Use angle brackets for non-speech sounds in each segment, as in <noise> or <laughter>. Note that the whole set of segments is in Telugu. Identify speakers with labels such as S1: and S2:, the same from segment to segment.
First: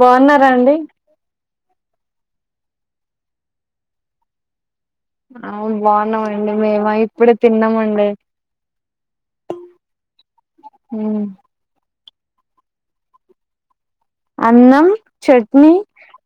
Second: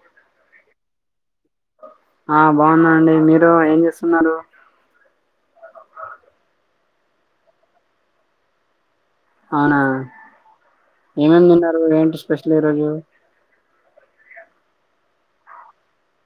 S1: బాగున్నారా అండి
S2: ఆ బాగున్నా అండి మీరు ఏం చేస్తున్నారు
S1: అవును బాగున్నామండి మేము ఇప్పుడే తిన్నామండి
S2: అవునా ఏమేమి తిన్నారు ఏంటి స్పెషల్ ఈ రోజు
S1: అన్నం చట్నీ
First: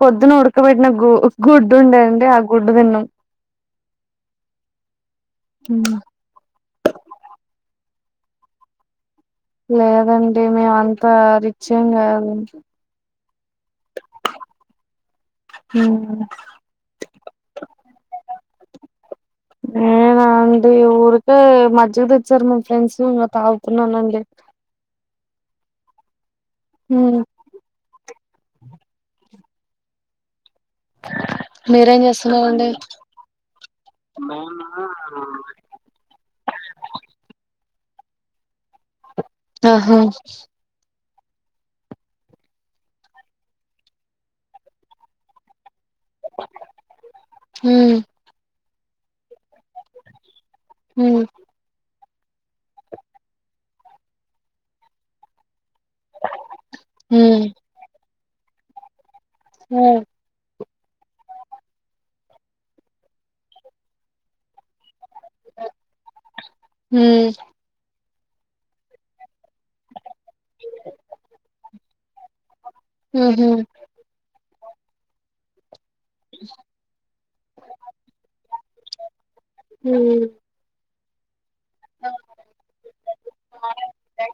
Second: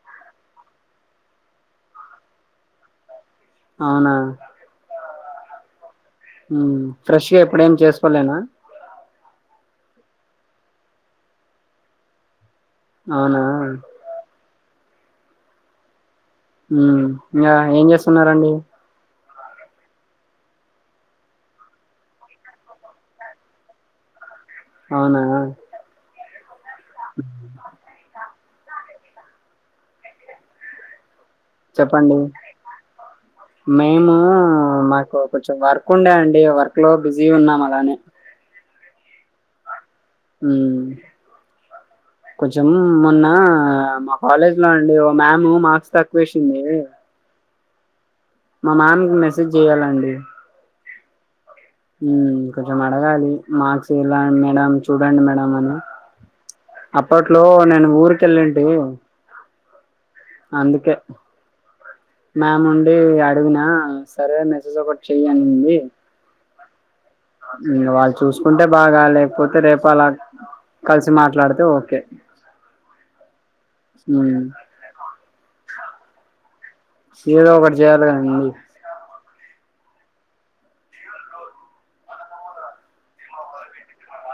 S1: పొద్దున ఉడకబెట్టిన గు గుడ్డు ఉందండి ఆ గుడ్డు తిన్నం
S2: అవునా
S1: హమ్
S2: ఉమ్ ఫ్రెష్ గా ఇప్పుడు ఏం చేసుకోలేనా
S1: లేదండి మేము అంతా రిచ్యిమ్ కాదు
S2: అవునా
S1: హమ్
S2: ఉమ్ ఇంకా ఏం చేస్తున్న రాండి
S1: నేనా అండి ఊరికే మజ్జిగ తెచ్చారు మా ఫ్రెండ్స్ ఇంకా తాగుతున్నానండి
S2: అవునా
S1: అమ్ మీరేం
S2: చెప్పండి
S1: చేస్తున్నారండి
S2: మేము మాకు కొంచెం వర్క్ ఉండే అండి వర్క్ లో బిజీ ఉన్నాం తానే
S1: ఆహా
S2: ఉమ్ కొంచెం మొన్న మా కాలేజ్ లో అండి ఓ మ్యామ్ మార్క్స్ తక్కువ వేసింది మీరే కదా
S1: హమ్
S2: మా మ్యామ్ కి మెసేజ్ చెయ్యాలండి
S1: హమ్
S2: ఉమ్ కొంచెం అడగాలి మార్క్స్ ఇలా మేడం చూడండి మేడం అని అప్పట్లో
S1: హ్మ్
S2: నేను ఊరికి ఎక్సలెంట్
S1: హ్మ్
S2: అందుకే మ్యామ్ ఉండి అడిగినా సరే మెసేజ్ ఒకటి చెయ్యండి ఇగ వాళ్ళు చూసుకుంటే బాగా లేకపోతే రేపు అలా కలిసి మాట్లాడితే ఓకే
S1: హ్మ్
S2: హమ్ అ ఏదో ఒకటి చేయాలి కదండి
S1: హమ్ హ్మ్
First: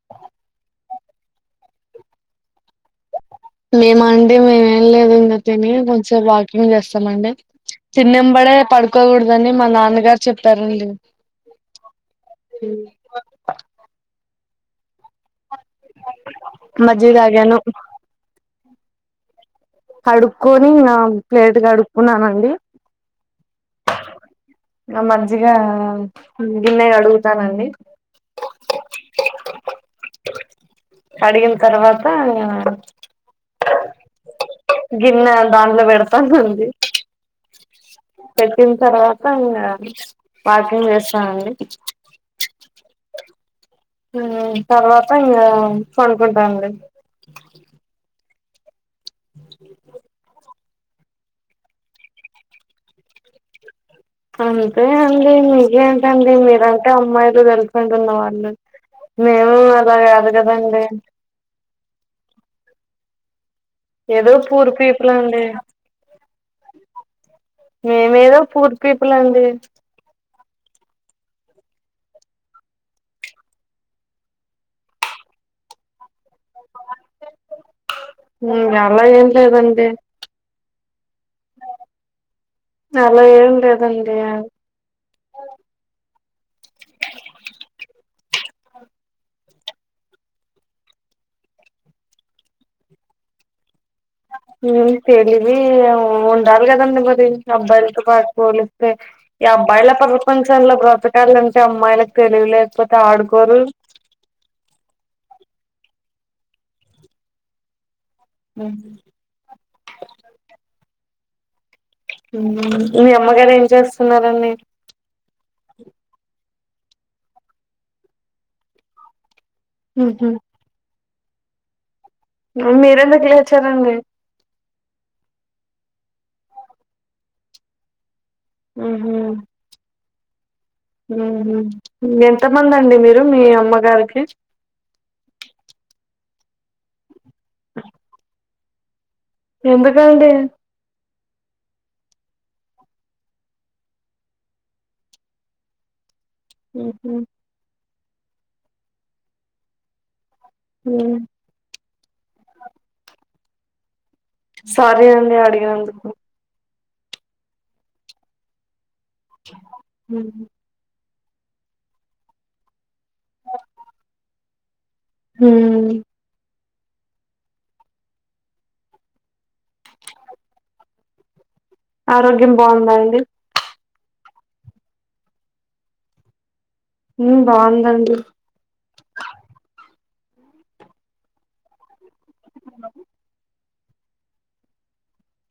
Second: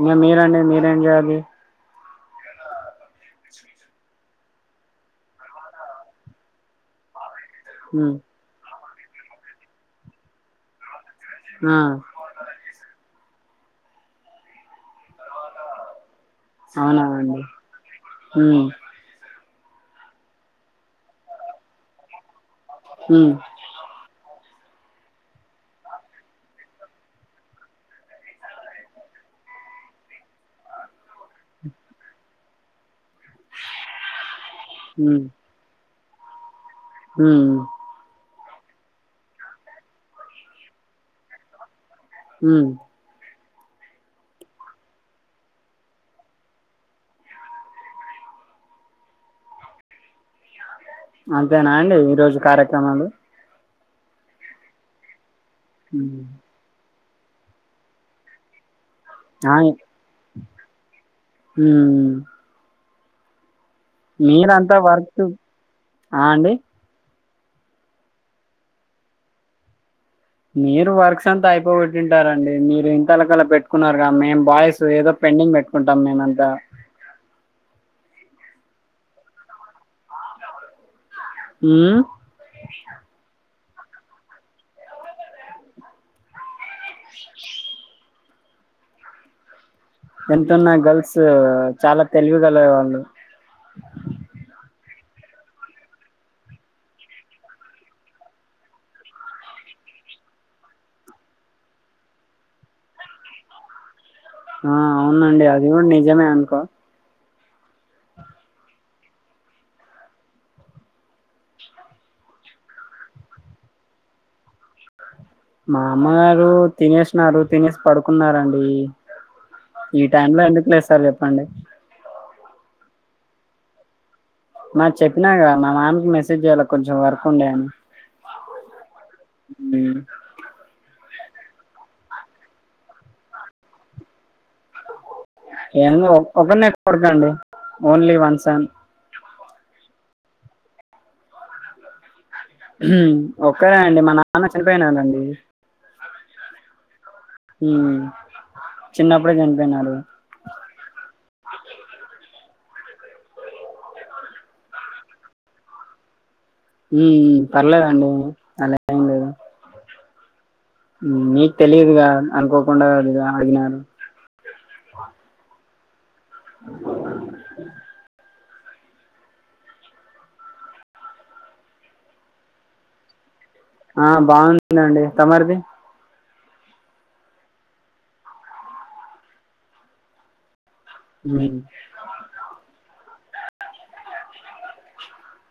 S2: ఇక మీరండి మీరు ఏం జాబ్
S1: మేమ అండి మేమేం లేదు ఇంత తిని కొంచెం వాకింగ్ చేస్తాము అండి
S2: ఉమ్
S1: తిన్నెపడే పడు తొక్క కూడదని మా నాన్నగారు చెప్పారండి
S2: ఆ అవునా
S1: మజ్జిగ
S2: అండి
S1: తాగాను
S2: హుమ్
S1: కడుక్కోని ప్లేట్ కడుక్కున్నానండి
S2: హమ్
S1: ఆ మజ్జిగ గిన్నె కడుగుతానండి కడిగిన తర్వాత
S2: ఉమ్
S1: గిన్నె దాంట్లో వేడ అధండి
S2: ఉమ్
S1: పెట్టిన తర్వాత ఇంకా వాకింగ్ చేస్తామండి
S2: ఉమ్
S1: ఉమ్ తర్వాత ఇంకా పనుకుంటాండి
S2: అంతేనా అండి ఈ రోజు కార్యక్రమాలు
S1: అంతే అ మిది అంత అంతే ఉంది ఇడా టి అమ్మాయిలు తెలుసుంటున్న వాళ్ళు మేము
S2: ఆ
S1: అలా కాదు కదండి
S2: ఉమ్
S1: ఏదో పూరు
S2: మీరంతా
S1: పీపుల
S2: వర్క్
S1: అండి
S2: ఆ అండి
S1: మేమేదో ఫుర్ పీపుల్ అండి
S2: మీరు వర్క్స్ అంతా అయిపోబట్టింటారంండి మీరు ఇంత అలకలా పెట్టుకున్నారుగా మేము బాయ్స్ ఏదో పెండింగ్ పెట్టుకుంటాం మేమంతా
S1: ఉమ్ అలా ఏం లేదండి
S2: ఉమ్
S1: అంటయా ఆ
S2: ఎంతన్నా గర్ల్స్ చాలా తెలివిగలే వాళ్ళు
S1: ఉమ్ తెలివి ఉండాలి కదండడి మరి అబ్బాయిలతో పాటు పోలిస్తే ఈ అబ్బాయిల ప్రపంచంలో బ్రతకాలంటే అమ్మాయిలకు తెలివి లేకపోతే ఆడుకోరు
S2: ఆ అవునండి అది కూడా నిజమే అనుకో
S1: ఉమ్ మీ అమ్మగారు ఏం చేస్తున్నారండి
S2: మామారు తినేసినన్నారు తినేసి పడుకున్నారంండి ఈ టైమ్ లో ఎందుకు లేస్తారు చెప్పు అండి
S1: మీర ఎధయానా చెయోచు కదా అండీ
S2: మా చెప్పినా కదా మా మామకి మెసేజ్ చెయ్యాలి కొంచెం వర్క్ ఉండే అని
S1: ఉహుమ్
S2: ఉమ్
S1: ఉహుమ్ ఉమ్ ఎంత మంది అండి మీరు మీ అమ్మగారికి
S2: ఎ ఒకరిని కోడుకండి ఓన్లీ వన్స్న్
S1: ఎంధుక్ అండీ
S2: ఉమ్ ఒక్కరే అండి మా నాన్న చనిపోయిననండి
S1: ఉహుమ్
S2: ఉమ్ చిన్నప్పుడే చనిపోయినారు
S1: హ్మ్ సారీ అండి అడిగినందుకు
S2: హ్మ్ మ్మ్ పర్లేదండి అలా
S1: చె ఊహూ
S2: నీకు తెలీదుగా అనుకోకుండా అది అడిగినారు
S1: హ్మ్
S2: బ
S1: ఆరోగ్యం బావుందా అండి
S2: ఆ బావుందిందండి తమరిది
S1: బావుందండి
S2: హ్మ్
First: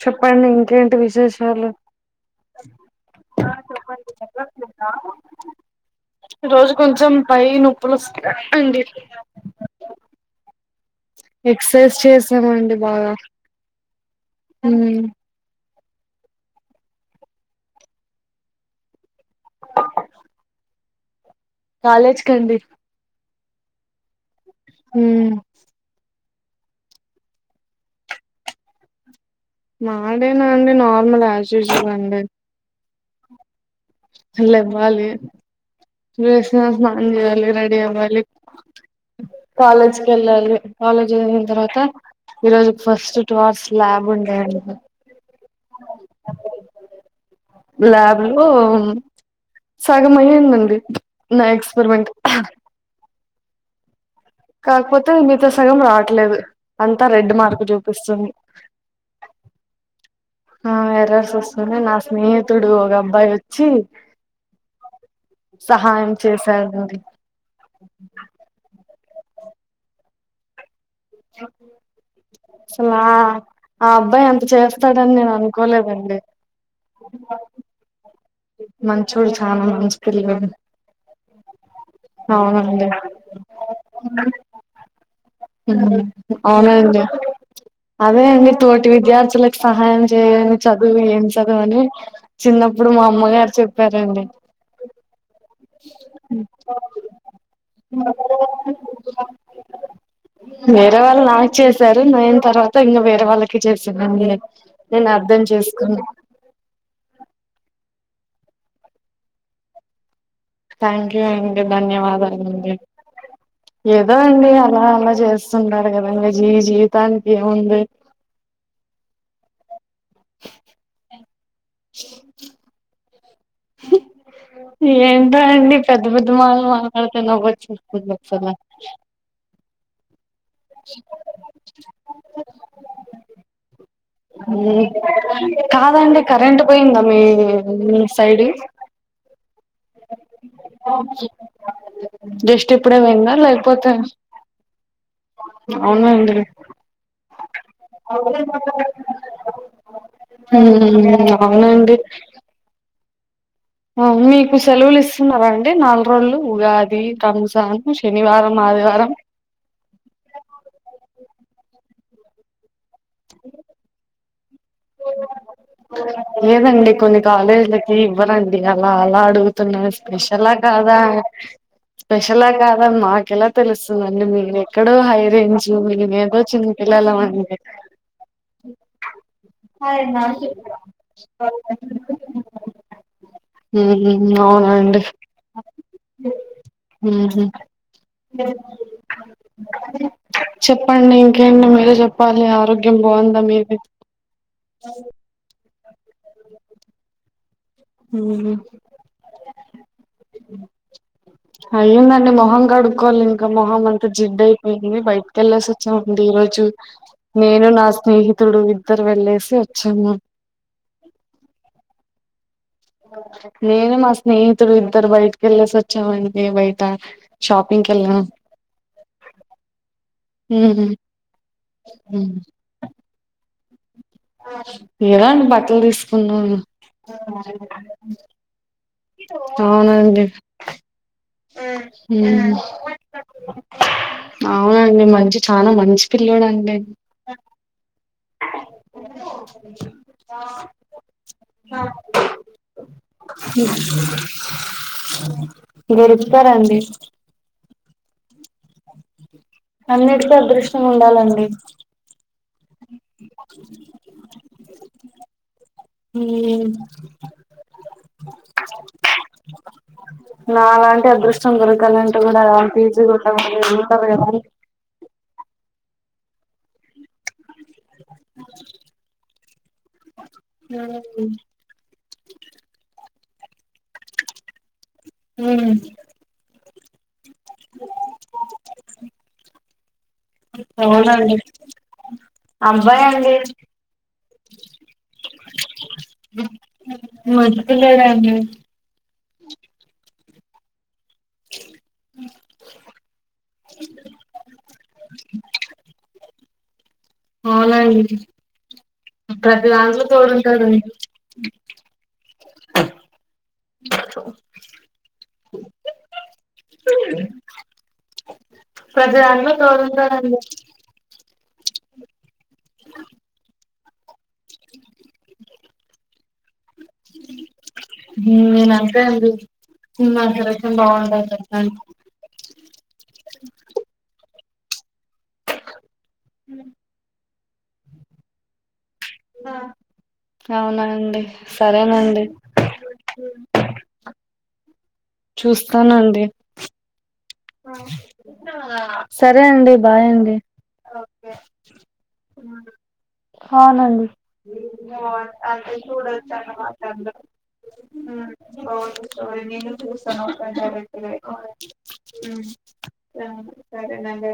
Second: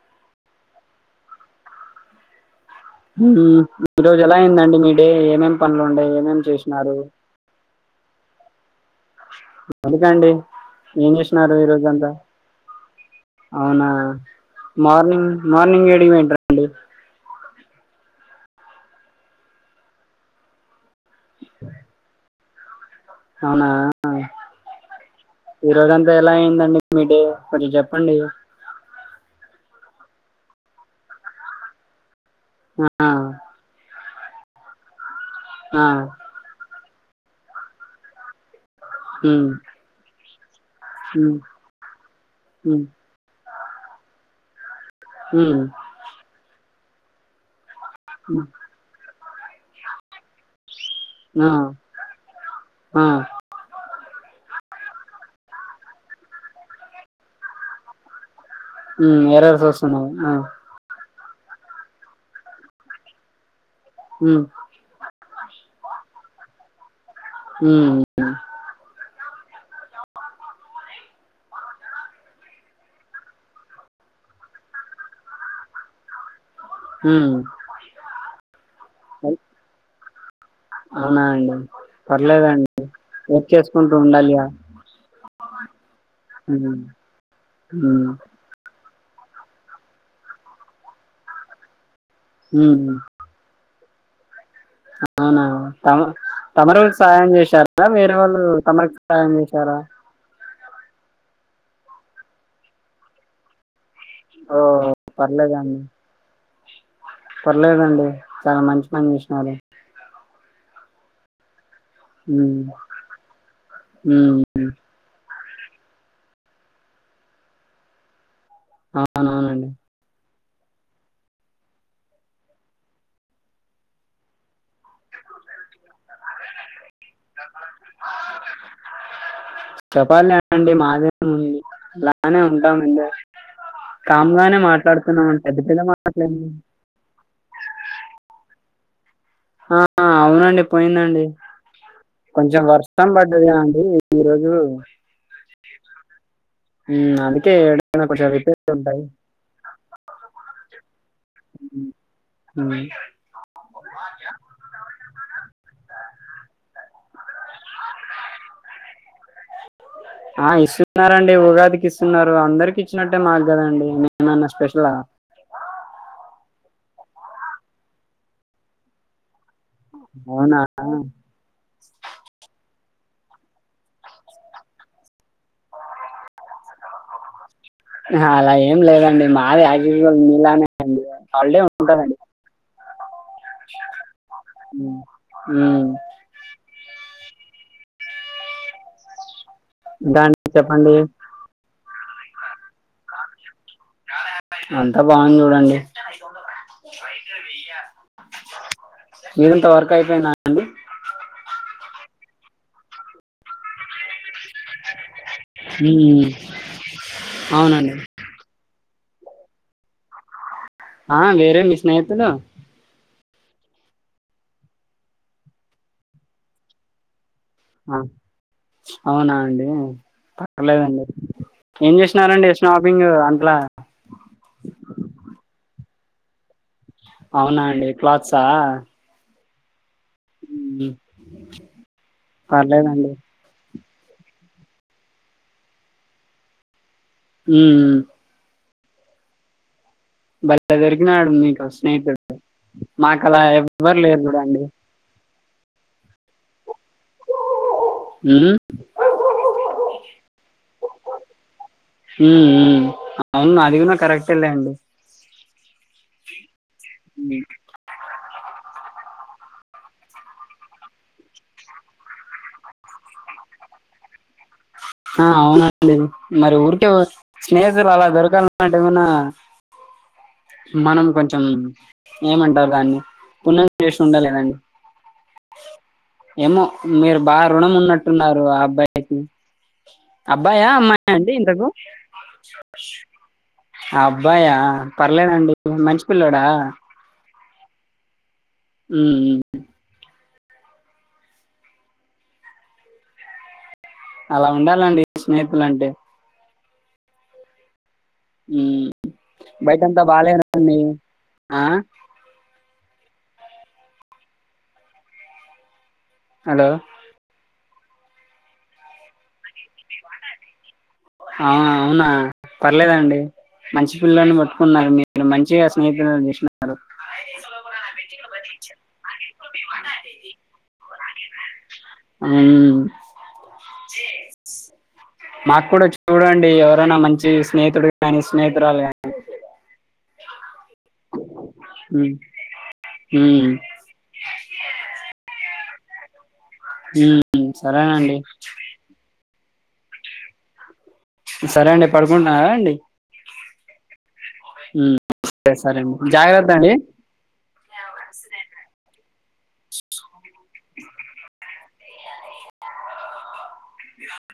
S1: చెప్పండి ఇంకేంటి విశేషాలు
S2: మీ రోజు ఎలా అయిందండి మీ డే ఏమేం పనులు ఉండయి ఏమేమి చేసినారు
S1: పులస్ అండి
S2: ఎందుకండి ఏం చేసినారు
S1: ఎక్సర్సైజ్
S2: ఈరోజంతా
S1: చేసామండి బాగా
S2: అవునా
S1: హ్మ్
S2: మార్నింగ్ మార్నింగ్ ఏ <unintelligible>
S1: కాలేజ్ కండి
S2: అవునా
S1: హ్మ్
S2: ఈ రోజంతా ఎలా అయిందండి మీ డే మీరు చెప్పండి
S1: నా డేనా అండి నార్మల్ యాజ్యూజువల్ అండి
S2: ఆ
S1: <unintelligible> <unintelligible>
S2: ఆ
S1: అండి ఎల్లి రెడీ అవ్వాలి
S2: ఉమ్
S1: కాలేజ్ కెల్లాలి హ్మ్ కాలేజ్
S2: ఉమ్
S1: అయిన తర్వాత ఈ రోజు
S2: ఉమ్
S1: ఫస్ట్ టూ అవర్స్ లాబ్ ఉండేయండి
S2: హ్మ్
S1: ల్యాబ్ లో సగ మహేన్ మంది నా
S2: ఆ
S1: ఎక్స్పెరిమెంట్
S2: ఆ
S1: కాకపోతే మీతో సగం రావట్లేదు అంతా రెడ్ మార్కు చూపిస్తుంది
S2: మ్ ఎరార్స్ వస్తూన్నాయ
S1: స్తునే నా స్నేహితుడు ఒక అబ్బాయి వచ్చి
S2: మ్
S1: సహాయం చేసారండి
S2: మ్
S1: అసలా ఆ అబ్బాయి ఎంత చేస్తాడని నేను అనుకోలేదండి
S2: మ్
S1: మంచూర్ చాన మాస్కాలిగాని
S2: అవునా పర్లేదండి
S1: అవునండి
S2: ఎక్ చేసుకుంటూ ఉండాలియా
S1: అవునండి
S2: ఉమ్
S1: అదే అండి <unintelligible> ఇ విద్యార్థులకు సహాయం చేయని చదువు ఏం చదువు అని
S2: ఉమ్
S1: చిన్నప్పుడు మా అమ్మగారు చెప్ సరేండి
S2: అవునా తమ తమరు వాళకి సాయం చేశారా వేరే వాళ్ళు, తమరుకి సాయం చేశారా
S1: వేరే వాళ్ళు నాకు చేశారు నయన తర్వాత ఇంకా వేరే వాళ్ళకి చేస్ చెప్పండి
S2: ఓ
S1: నేను అర్థం
S2: పర్లేదండి
S1: చేసుకున్
S2: పర్లేదండి చాలా మంచి పని చేసినారు
S1: థాంక్ యు ఆ
S2: ఉమ్
S1: ధన్యవాదాలండి ఏదో
S2: ఉమ్
S1: అండి అలా అలా చేస్ టడుగదంగా జీవి జీవితానికినికి ముంది
S2: అవునండి
S1: ఏంట అండి పెద్ద పెద్ద మాటలు మాట్లాడితే నవ్ వచ్చేదాది నాక్ చాలా
S2: చెపాలి అండి మాదేం ఉంది అలానే ఉంటాం ఇద్ద పెద్ద
S1: కాదండి
S2: మాటలేండి
S1: కరెంట్ పోయిందా మీ సైడ్
S2: ఆ అవునండి పోయిందండి కొంచెం
S1: జస్ట్ ఇప్పుడే
S2: వర్షం
S1: పోయిందా
S2: పడ్డది అండి
S1: లేకపోతే
S2: ఈరోజు,
S1: అవునండి
S2: అందుకే ఏనా కూర్చో పెట్టి ఉంటాయి
S1: ఉమ్ అవునండి
S2: ఉమ్.
S1: మీకు సెలవులు ఇస్తున్నారా అండి నాలుగు రోజులు ఉగాది త శనివారం ఆదివారం
S2: ఆ ఇస్తున్నారండి ఉగాదికి ఇస్తున్నారు అందరికి వచ్చినట్టే మార్ కదండి నా స్పె
S1: లేదండి కొన్ని కాలేజీలకి ఇవ్వరండి అలా అలాడు న్నారు స్పెషలా
S2: అవునా
S1: కాదా స్పెషలా కాదా మాకెలా తెలుస్తది మీరు ఎక్కడో హై రేంజ్ మీ ఏదో చిన్నపిల్లల మండి
S2: అలా ఏం లేదండి మా అదే యజ్యుజువల్ మీలానేండి హాలిడే ఉంటది అండి
S1: ఉమ్ అవునండి ఉహు
S2: ఇంకా అండి
S1: చెప్పండి ఇంకేంటి మీరే చెప్పండి పాలి ఆరోగ్య ఆరోగ్యం బాగుందా మీకు
S2: అంతా బాగుంది చూడం <unintelligible> మీదింత వర్క్ అయిపోయినా అండి
S1: అయ్యందండి మొహం కడుక్కవాలి ఇంకా మొహం అంతా జిడ్డు అయిపోయింది బయట కెళ్ళేసి వచ్చా అండి
S2: ఉమ్.
S1: ఈ రోజు నేను నా
S2: అవునండి
S1: స్నేహితుడు ఇద్దరు వెళ్లేేసి వచ్చాము
S2: ఆ, వేరే మీ స్నేహితులు
S1: నేను మా స్నేహితుడు ఇద్దరు బయటకి వెళ్ళసి వచ్చామండి బయట షాపింగ్కి
S2: ఆ
S1: వెళ్ళాం
S2: అవునా అండి పర్లేదండి ఏం చేసినారండి షాపింగ్ ల
S1: ఎలాంటి బట్టలు తీసుకున్నా
S2: అవునా అండి క్లాత్సా హా
S1: అవును
S2: పర్లేదండి
S1: అవునండి మంచి చాలా మంచి పిల్లోడండి
S2: ఊ భలే దొరికినాడు మీకు స్నేహితుడు మాకు అలా ఎబ్ వ్వరు లేరు చూడండి
S1: దొరుకుతారండి
S2: ఉమ్
S1: అన్నిటికీ అదృష్టం ఉండాలండి
S2: ఊ అవును అది కూనా కరెక్టే లేండి
S1: నాలంటి అదృష్టం దొరకాలంటే కూడా అలా అంతే ఈజీ <inaudible>
S2: ఆ అవునండి మరి ఊరికే స్నేహితులు అలా దొరకాలన్నంటే గునా మనం కొంచెం ఏమంటారు దాన్ని పున్నం చేసి ఉండలేదండి ఏమో మీరు బా రుణం ఉన్నట్టున్నారు ఆ అబ్బాయికి అబ్బాయా అమ్మాయా అండి ఇంతకూ అబ్బాయా పర్లేదండి మంచి పిల్లోడా
S1: మంచి పిల్లోడే అండి
S2: ఉ ఉ అలా ఉండాలండి స్నేహితులంటే
S1: అవునండి
S2: ఉమ్
S1: ప్రతి
S2: బయటంతా
S1: దాంట్లో తోడుంటాడు
S2: బాలేదండి ఆ హలో
S1: ప్రతి దాంట్లో తోడుంటారండి
S2: ఆ అవునా పర్లేదాండి మంచి పిల్లాడిని బ
S1: ఊ నేను అంతే అండి <inaudible> బాగుండాలి స <unintelligible>
S2: ఉమ్ మాకు కూడా చూడండి ఎవరైనా మంచి స్నేహితుడు కానీ స్నేహితురాలు గానీ
S1: అవునానండి
S2: ఉమ్
S1: సరేనండి
S2: ఉమ్
S1: చూస్తానండి
S2: ఉ
S1: ఆహా సరే అండి బాయ్ అండి
S2: సరే అండి పడుకుంటున్నార అండి
S1: అవునండి
S2: ఉమ్
S1: అ
S2: సరే సరే
S1: చూడ
S2: అండి
S1: చూడొచ్చు
S2: జాగ్రత్త
S1: అని
S2: అండి
S1: మాట్లాడతా <unintelligible> రోనిను చూసాను డైరెక్ట్ సరేనండి